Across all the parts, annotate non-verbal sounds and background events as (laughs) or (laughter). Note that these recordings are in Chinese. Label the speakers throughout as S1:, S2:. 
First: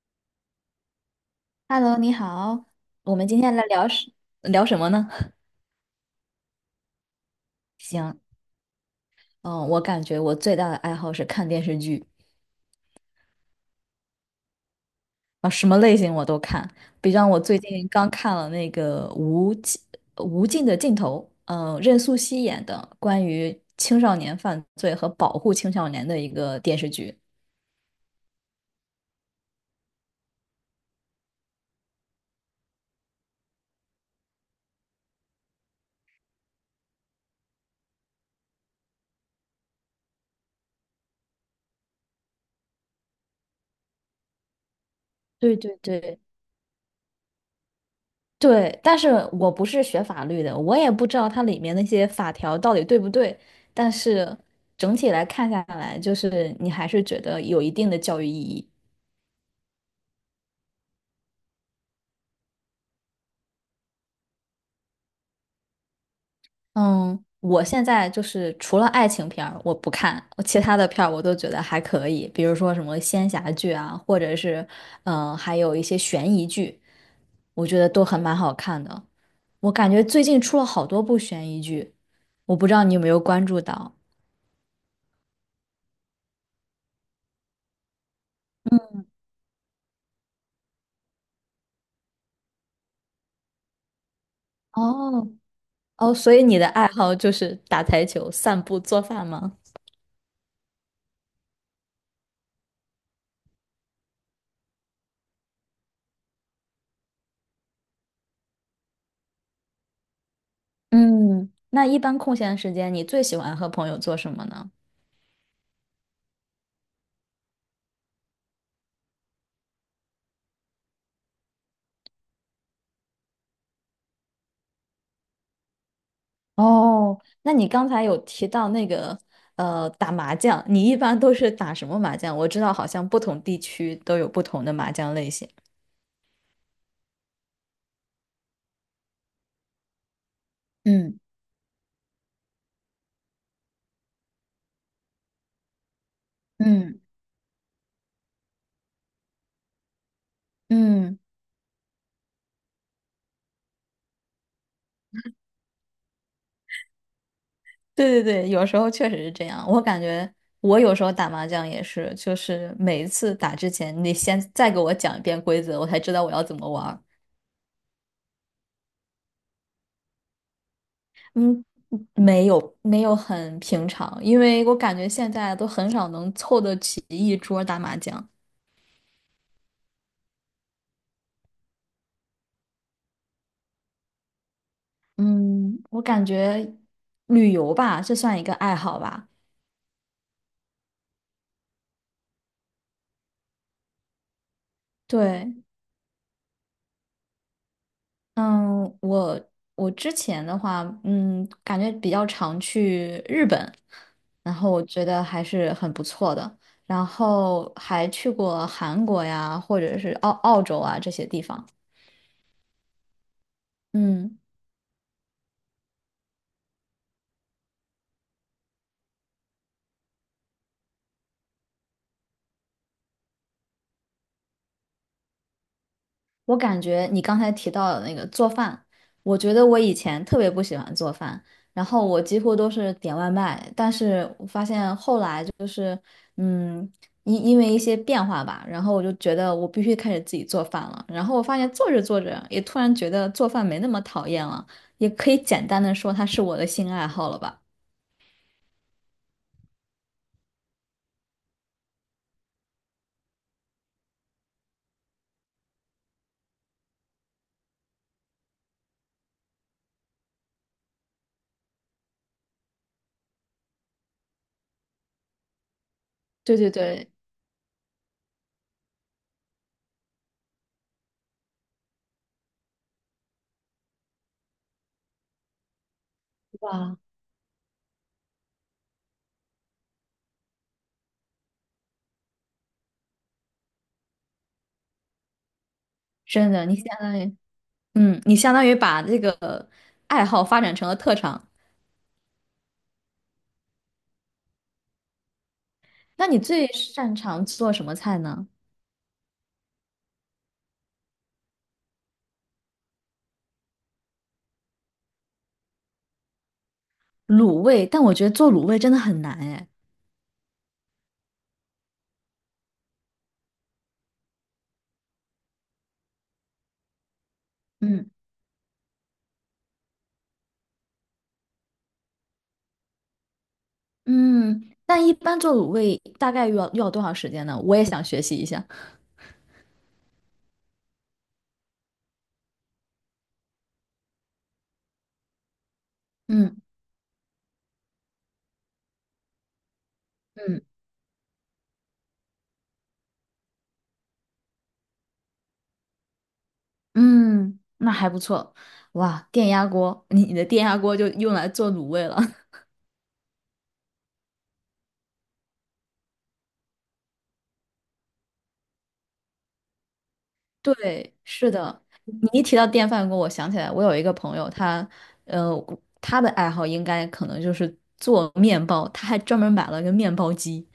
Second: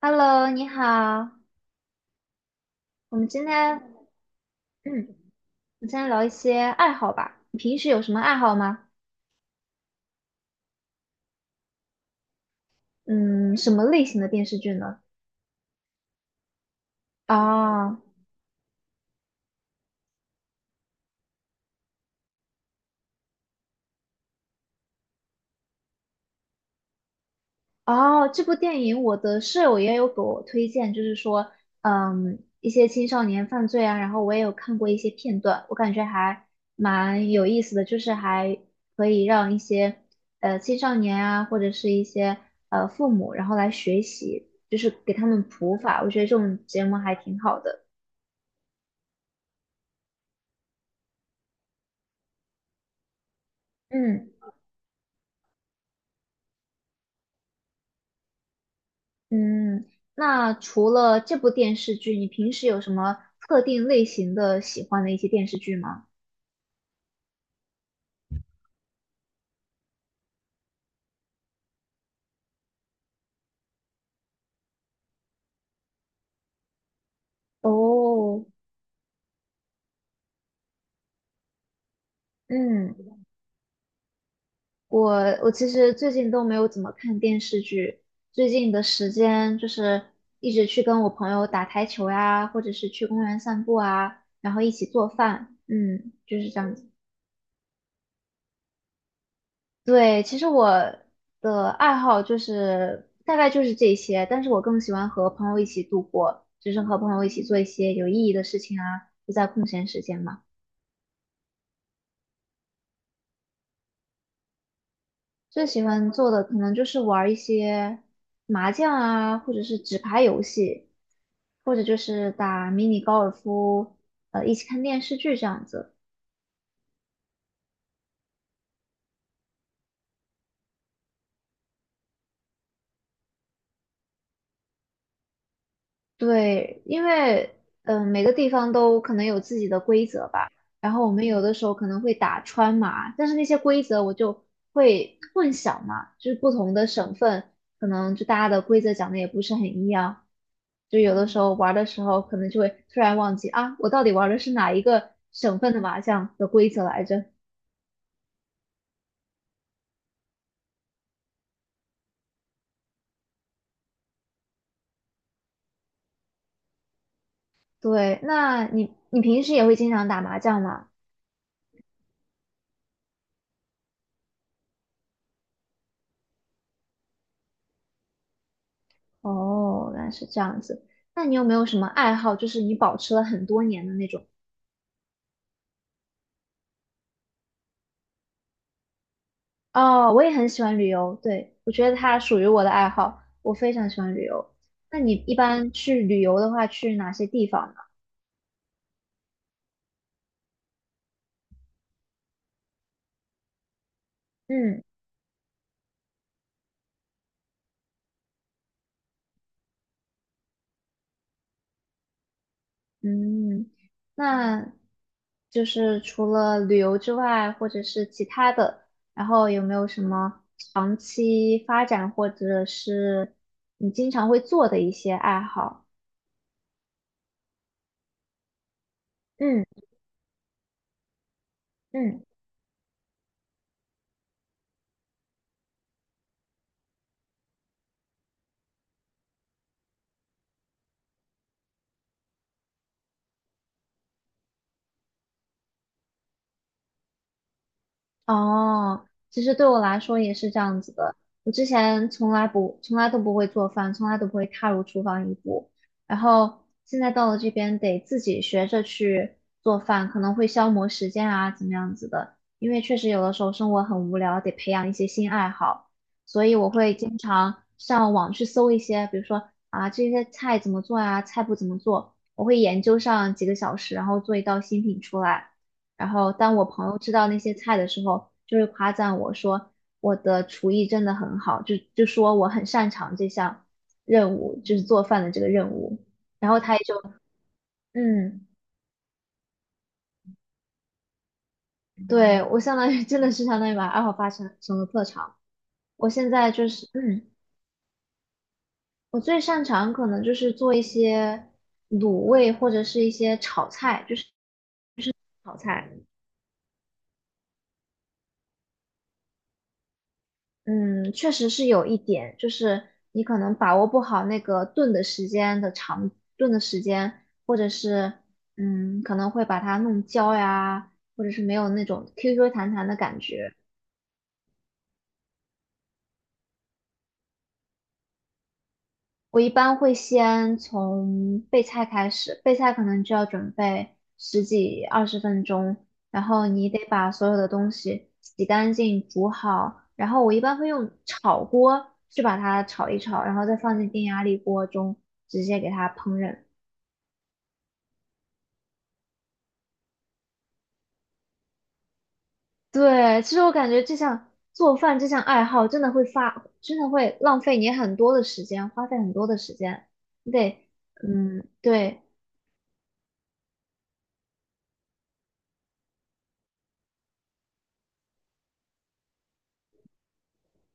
S1: Hello，你好，
S2: Hello，你好，我
S1: 我们
S2: 们今
S1: 今
S2: 天来
S1: 天，
S2: 聊什么
S1: 嗯，我
S2: 呢？
S1: 们今天聊一些爱好吧。你平时有什么
S2: 行，
S1: 爱好吗？
S2: 嗯，我感觉我最大的爱好是看电视剧。
S1: 嗯，什么类型的电视剧呢？
S2: 啊，什么类型我都看。比方我最近
S1: 啊
S2: 刚看了那个《无尽的尽头》，任素汐演的关于青少年犯罪和保护青少年的一个电视剧。
S1: 哦，这部电影我的舍友也有给我推荐，就是说，嗯，一些青少年犯罪啊，然后我也有看过一些片段，我感觉还蛮有意思的，就是还可以让一些青少年啊，或者是一些父母，然后来学习，就是给他们
S2: 对
S1: 普
S2: 对
S1: 法，我觉
S2: 对，
S1: 得这种节目还挺好的。
S2: 对，但是我不是学法律的，我也不知道它里面那些法条到底对不对。但
S1: 嗯
S2: 是整体来看下来，就是你还是觉得有一定的教育意义。
S1: 嗯，那除了这部电视剧，你平时有什么特定类型的喜欢的一些电视剧吗？
S2: 嗯，我现在就是除了爱情片儿我不看，其他的片儿我都觉得还可以，比如说什么仙侠剧啊，或者是还有一些悬疑剧，我觉得都很蛮
S1: 哦，
S2: 好看的。我感觉最近出了好多部悬疑剧，我不知道你
S1: 嗯，
S2: 有没有关注到。
S1: 我我其实最近都没有怎么看电视剧，最近的时间就是一直去跟我朋友打台球呀，或者是去公园散步啊，然后一起做
S2: 哦，
S1: 饭，嗯，
S2: 哦，所
S1: 就
S2: 以
S1: 是
S2: 你
S1: 这
S2: 的
S1: 样
S2: 爱
S1: 子。
S2: 好就是打台球、散步、做饭吗？
S1: 对，其实我的爱好就是大概就是这些，但是我更喜欢和朋友一起度过，就是和朋友一起做一些有意义的事情啊，就在空闲时间嘛。
S2: 嗯，那一般空闲时间，你最喜欢和朋友做什么呢？
S1: 最喜欢做的可能就是玩儿一些麻将啊，或者是纸牌游戏，或者就是打迷你高尔夫，一起看电视剧这样子。
S2: 哦，那你刚才有提到那个打麻将，你一般都是打什么麻将？我知道好像不同地区都有不同的麻将类型。
S1: 对，因为每个地方都可能有自己的规则吧。然后我
S2: 嗯
S1: 们有的时候可能会打川麻，但是那些规则我就会混淆嘛，就是不同的
S2: 嗯
S1: 省份可能就大家的规则讲的也不是很一样，就有
S2: 嗯，
S1: 的时候玩儿的时候可能就会突然忘记啊，我到底玩儿的是哪一个省份的麻将的规则来着？
S2: 对对对，有时候确实是这样。我感觉我有时候打麻将也是，就是每一次打之前，你先再给我讲一遍规则，我才知道我要怎么玩。
S1: 对，那你平时也会经常打麻将吗？
S2: 嗯，没有没有很平常，因为我感觉现在都很少能凑得起一桌儿打麻将。
S1: 哦，原来是这样子。那你有没有什么爱好，就是你保持了很多年的那种？
S2: 嗯，我感觉旅游吧，这算一个爱好吧。
S1: 哦，我也很喜欢旅游，对，我觉得它属于我的爱好，我非常喜欢旅游。那你一
S2: 对，
S1: 般去旅游的话，去哪些地方呢？
S2: 嗯，我之前的话，嗯，感觉比较常去日本，然后
S1: 嗯
S2: 我觉得还是很不错的。然后还去过韩国呀，或者是澳洲啊这些地方。
S1: 嗯，
S2: 嗯。
S1: 那就是除了旅游之外，或者是其他的，然后有没有什么长期发展，或者是你经常会做的一些爱好？
S2: 我感觉你刚才提到的那个做饭，我觉
S1: 嗯
S2: 得我以前特别不喜欢做饭，然后我
S1: 嗯。
S2: 几乎都是点外卖，但是我发现后来就是，嗯，因为一些变化吧，然后我就觉得我必须开始自己做饭了，然后我发现做着做着也突然觉得做饭没那么讨厌了，也可以简单的说它是我的新爱好了吧。
S1: 哦，其实对我来说也是这样子的。我之前从来不，从来都不会做饭，从来都不会踏入厨房一步。然后现在到了这边，得自己学着去做饭，可能会消磨时间啊，怎么样子的。因为确实有的时候生活很无聊，得培养一些新爱好。所以
S2: 对
S1: 我
S2: 对
S1: 会
S2: 对，
S1: 经常上网去搜一些，比如说啊，这些菜怎么做呀，菜谱怎么做，我会研究上几个小时，然后做一道新品出来。然后当我朋
S2: 哇，
S1: 友知道那些菜的时候，就会夸赞我说我的厨艺真的很好，就说我很擅长这项任务，就是做饭的这个任务。然
S2: 真
S1: 后
S2: 的，
S1: 他
S2: 你
S1: 也
S2: 相
S1: 就
S2: 当于，嗯，你
S1: 嗯，
S2: 相当于把这个爱好发展成了特长。
S1: 对，我相当于 (laughs) 真的是相当于把爱好发成成了特长。我
S2: 那
S1: 现
S2: 你
S1: 在
S2: 最
S1: 就是
S2: 擅
S1: 嗯，
S2: 长做什么菜呢？
S1: 我最擅长可能就是做一些卤味或者是一些炒菜，就是炒菜。
S2: 卤味，但我觉得做卤味真的很难哎。
S1: 嗯，确实是有一点，就是你可能把握不好那个炖的时间的长，炖的时间，或者
S2: 嗯，
S1: 是嗯，可能会把它弄焦呀，或者是没有那种 QQ 弹弹的感觉。
S2: 嗯，但一般做卤味大概要多少时间呢？我也想学习一下。
S1: 我一般会先从备菜开始，备菜可能就要准备十几二十分钟，然后
S2: 嗯，
S1: 你得把所有的东西洗干净、煮好，然后我一般
S2: 嗯
S1: 会用炒锅去把它炒一炒，然后再放进电压力锅中直接给它烹饪。
S2: 嗯，那还不错。哇，电压锅，你的电压锅就用来做卤味了。(laughs)
S1: 对，其实我感觉这项做饭这项爱好真的会发，真的会浪费你很多的时间，花费很多的时间，你得，
S2: 对，
S1: 嗯，
S2: 是的。
S1: 对。
S2: 你一提到电饭锅，我想起来，我有一个朋友，他呃，他的爱好应该可能就是做面包，他还专门买了个面包机。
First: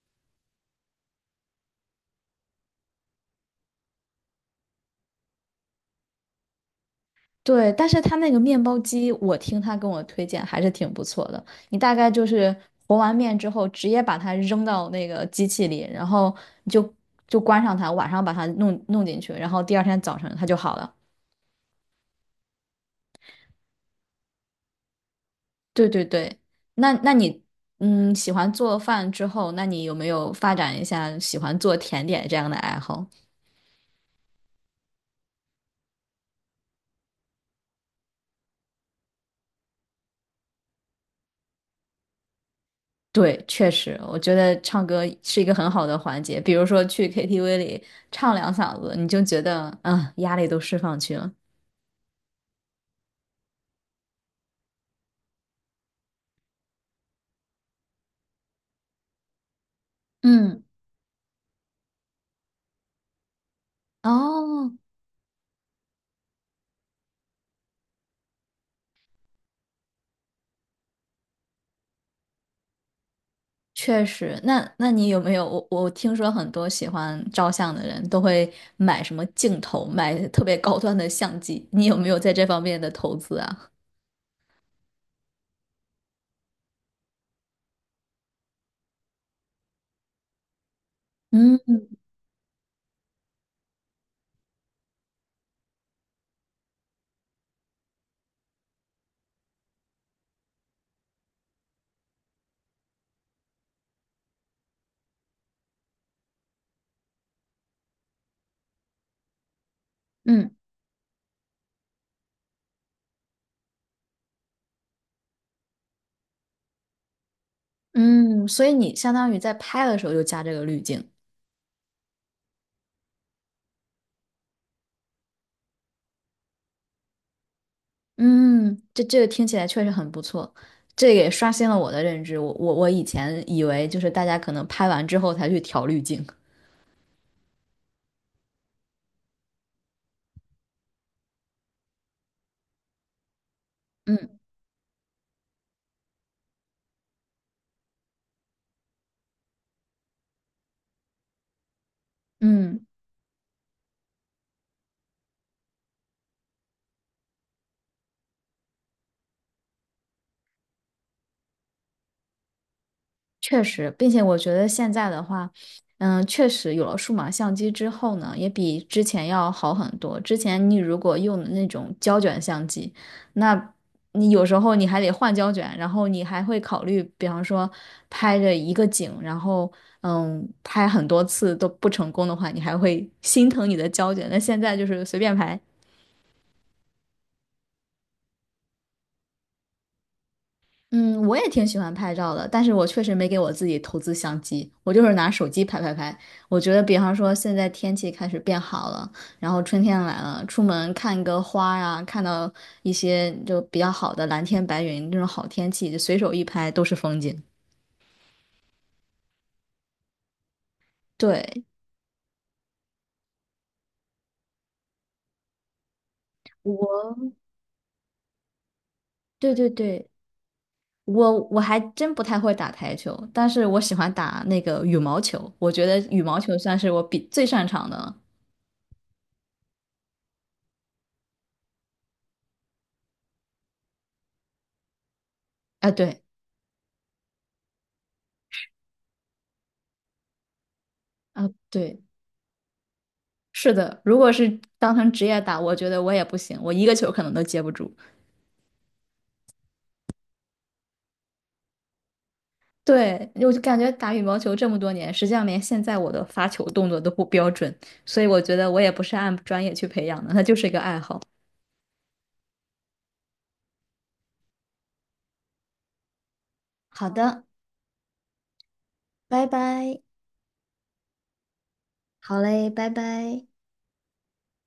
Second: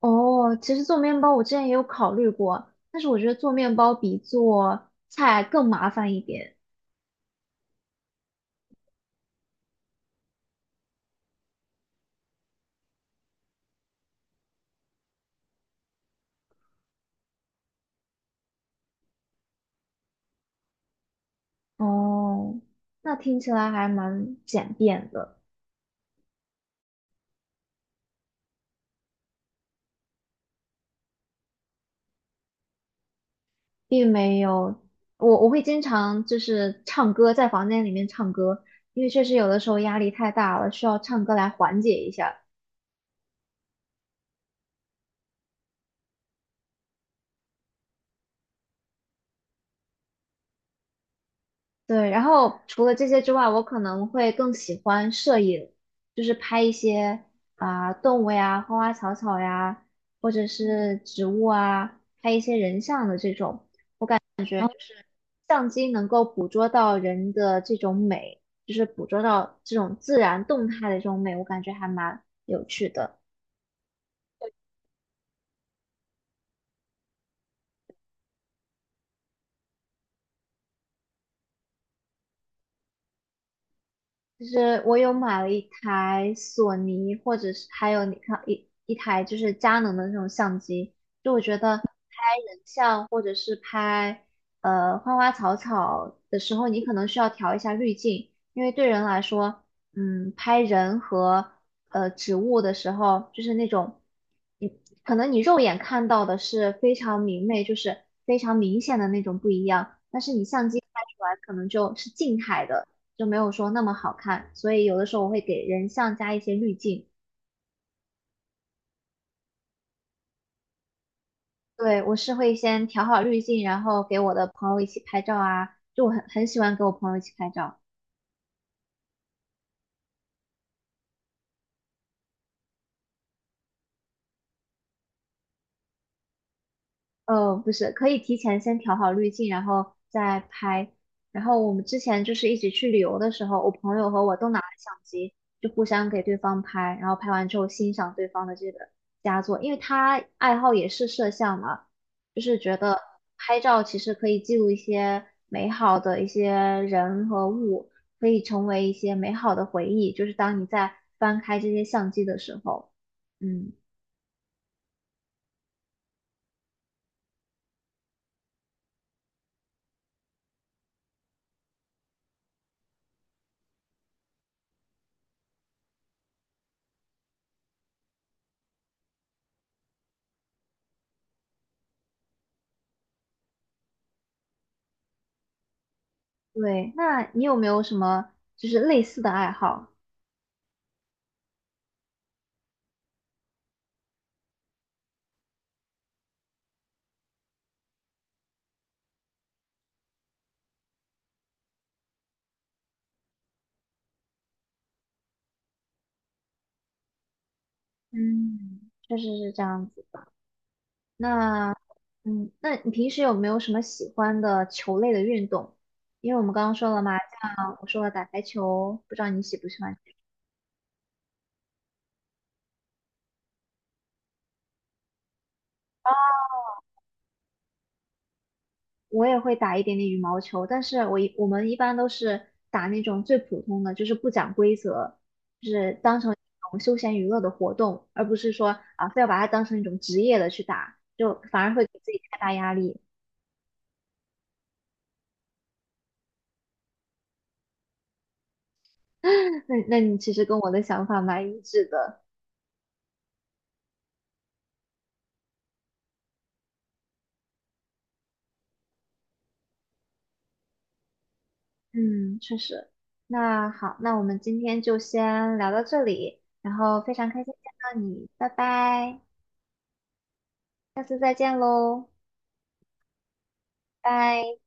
S1: 哦，其实做面包我之前也有考虑过，但是我觉得做面包比做菜更麻烦一点。
S2: 对，但是他那个面包机，我听他跟我推荐还是挺不错的。你大概就是和完面之后，直接把它扔到那个机器里，然后你就关上它，晚上把它弄进去，然后第二天早晨它就好了。
S1: 哦，那听起来还蛮简便的，
S2: 对对对，那喜欢做饭之后，那你有没有发展一下喜欢做甜点这样的爱好？
S1: 并没有我会经常就是唱歌，在房间里面唱歌，因为确实有的时候压力太大了，需要唱歌来缓解一下。
S2: 对，确实，我觉得唱歌是一个很好的环节，比如说去 KTV 里唱两嗓子，你就觉得压力都释放去了。
S1: 对，然后除了这些之外，我可能会更喜欢摄影，就是拍一些啊、动物呀、花花草草呀，或者
S2: 嗯，
S1: 是植物啊，拍一些人像的这种。然对，后
S2: 哦，
S1: 相机能够捕捉到人的这种美，就是捕捉到这种自然动态的这种美，我感觉还蛮有趣的。
S2: 确实。那有没有？我听说很多喜欢照相的人都会买什么镜头，买特别高端的相机。你有没有在这方面的投资啊？
S1: 就是我有买了一台索尼，或者是还有你看一台就是佳能的那种相机，就我觉得
S2: 嗯
S1: 拍人像或者是拍花花草草的时候，你可能需要调一下滤镜，因为对人来说，嗯，拍人和植物的时候，就是那种你可能你肉眼看到的是非常明媚，就是非常明显的那种不一样，但是你
S2: 嗯
S1: 相机拍出来可能就是静态的。就没有说那么好看，所以有的时候我会给人像加一些滤镜。
S2: 嗯，所以你相当于在拍的时候就加这个滤镜。
S1: 对，我是会先调好滤镜，然后给我的朋友一起拍照啊，就我很喜欢给我朋友一起拍照。
S2: 嗯，这听起来确实很不错，这也刷新了我的认知。我以前以为就是大家可能拍完之后才去调滤镜。
S1: 不是，可以提前先调好滤镜，然后再拍。然后我们之前就是一起去旅游的时候，我朋友和我
S2: 嗯
S1: 都拿了相机，就互相给对方拍，然后拍完之后欣赏对方的这个佳作，因为他爱好也是摄像嘛，就是觉
S2: 嗯。
S1: 得拍照其实可以记录一些美好的一些人和物，可以成为一些美好的回忆，就是当你在翻开这些相机的时候，
S2: 确
S1: 嗯。
S2: 实，并且我觉得现在的话，嗯，确实有了数码相机之后呢，也比之前要好很多。之前你如果用的那种胶卷相机，那你有时候你还得换胶卷，然后你还会考虑，比方说拍着一个景，然后嗯，拍很多次都不成功的话，你还会心疼你的胶卷。那现在就是随便拍，
S1: 对，那你有没有什么就是类似的爱好？
S2: 嗯，我也挺喜欢拍照的，但是我确实没给我自己投资相机，我就是拿手机拍拍拍。我觉得，比方说现在天气开始变好了，然后春天来了，出门看个花呀，看到一些就比较好的蓝天白云这种好天气，就随手一拍都是风景。
S1: 嗯，确实是这样子的。
S2: 对，
S1: 那，嗯，那你平时有没有什么喜欢的球类的运动？因为我们刚刚说了嘛，
S2: 我，
S1: 像我说了打台球，不知道你
S2: 对
S1: 喜不
S2: 对
S1: 喜欢？
S2: 对，我还真不太会打台球，但是我喜欢打那个羽毛球，我觉得羽毛球算是我比最擅长的了。
S1: 我也会打一点点羽毛球，但是我们一般都是打那种最普通的，就是不讲规则，就
S2: 啊，
S1: 是当
S2: 对，
S1: 成一种休闲娱乐的活动，而不是说啊非要把它当成一种职业的去打，就
S2: 啊，
S1: 反而会给
S2: 对。
S1: 自己太大压力。
S2: 是的，如果是当成职业打，我觉得我也不行，我一个球可能都接不住。
S1: (laughs) 那你其实跟我的想法蛮一致的，
S2: 对，我就感觉打羽毛球这么多年，实际上连现在我的发球动作都不标准，所以我觉得我也不是按专业去培养的，它就是一个爱好。
S1: 嗯，确实。那好，那我们今天就先聊到这里，然后
S2: 好
S1: 非常开
S2: 的，
S1: 心见到你，拜拜，
S2: 拜拜。
S1: 下次再见喽，
S2: 好嘞，拜拜。
S1: 拜。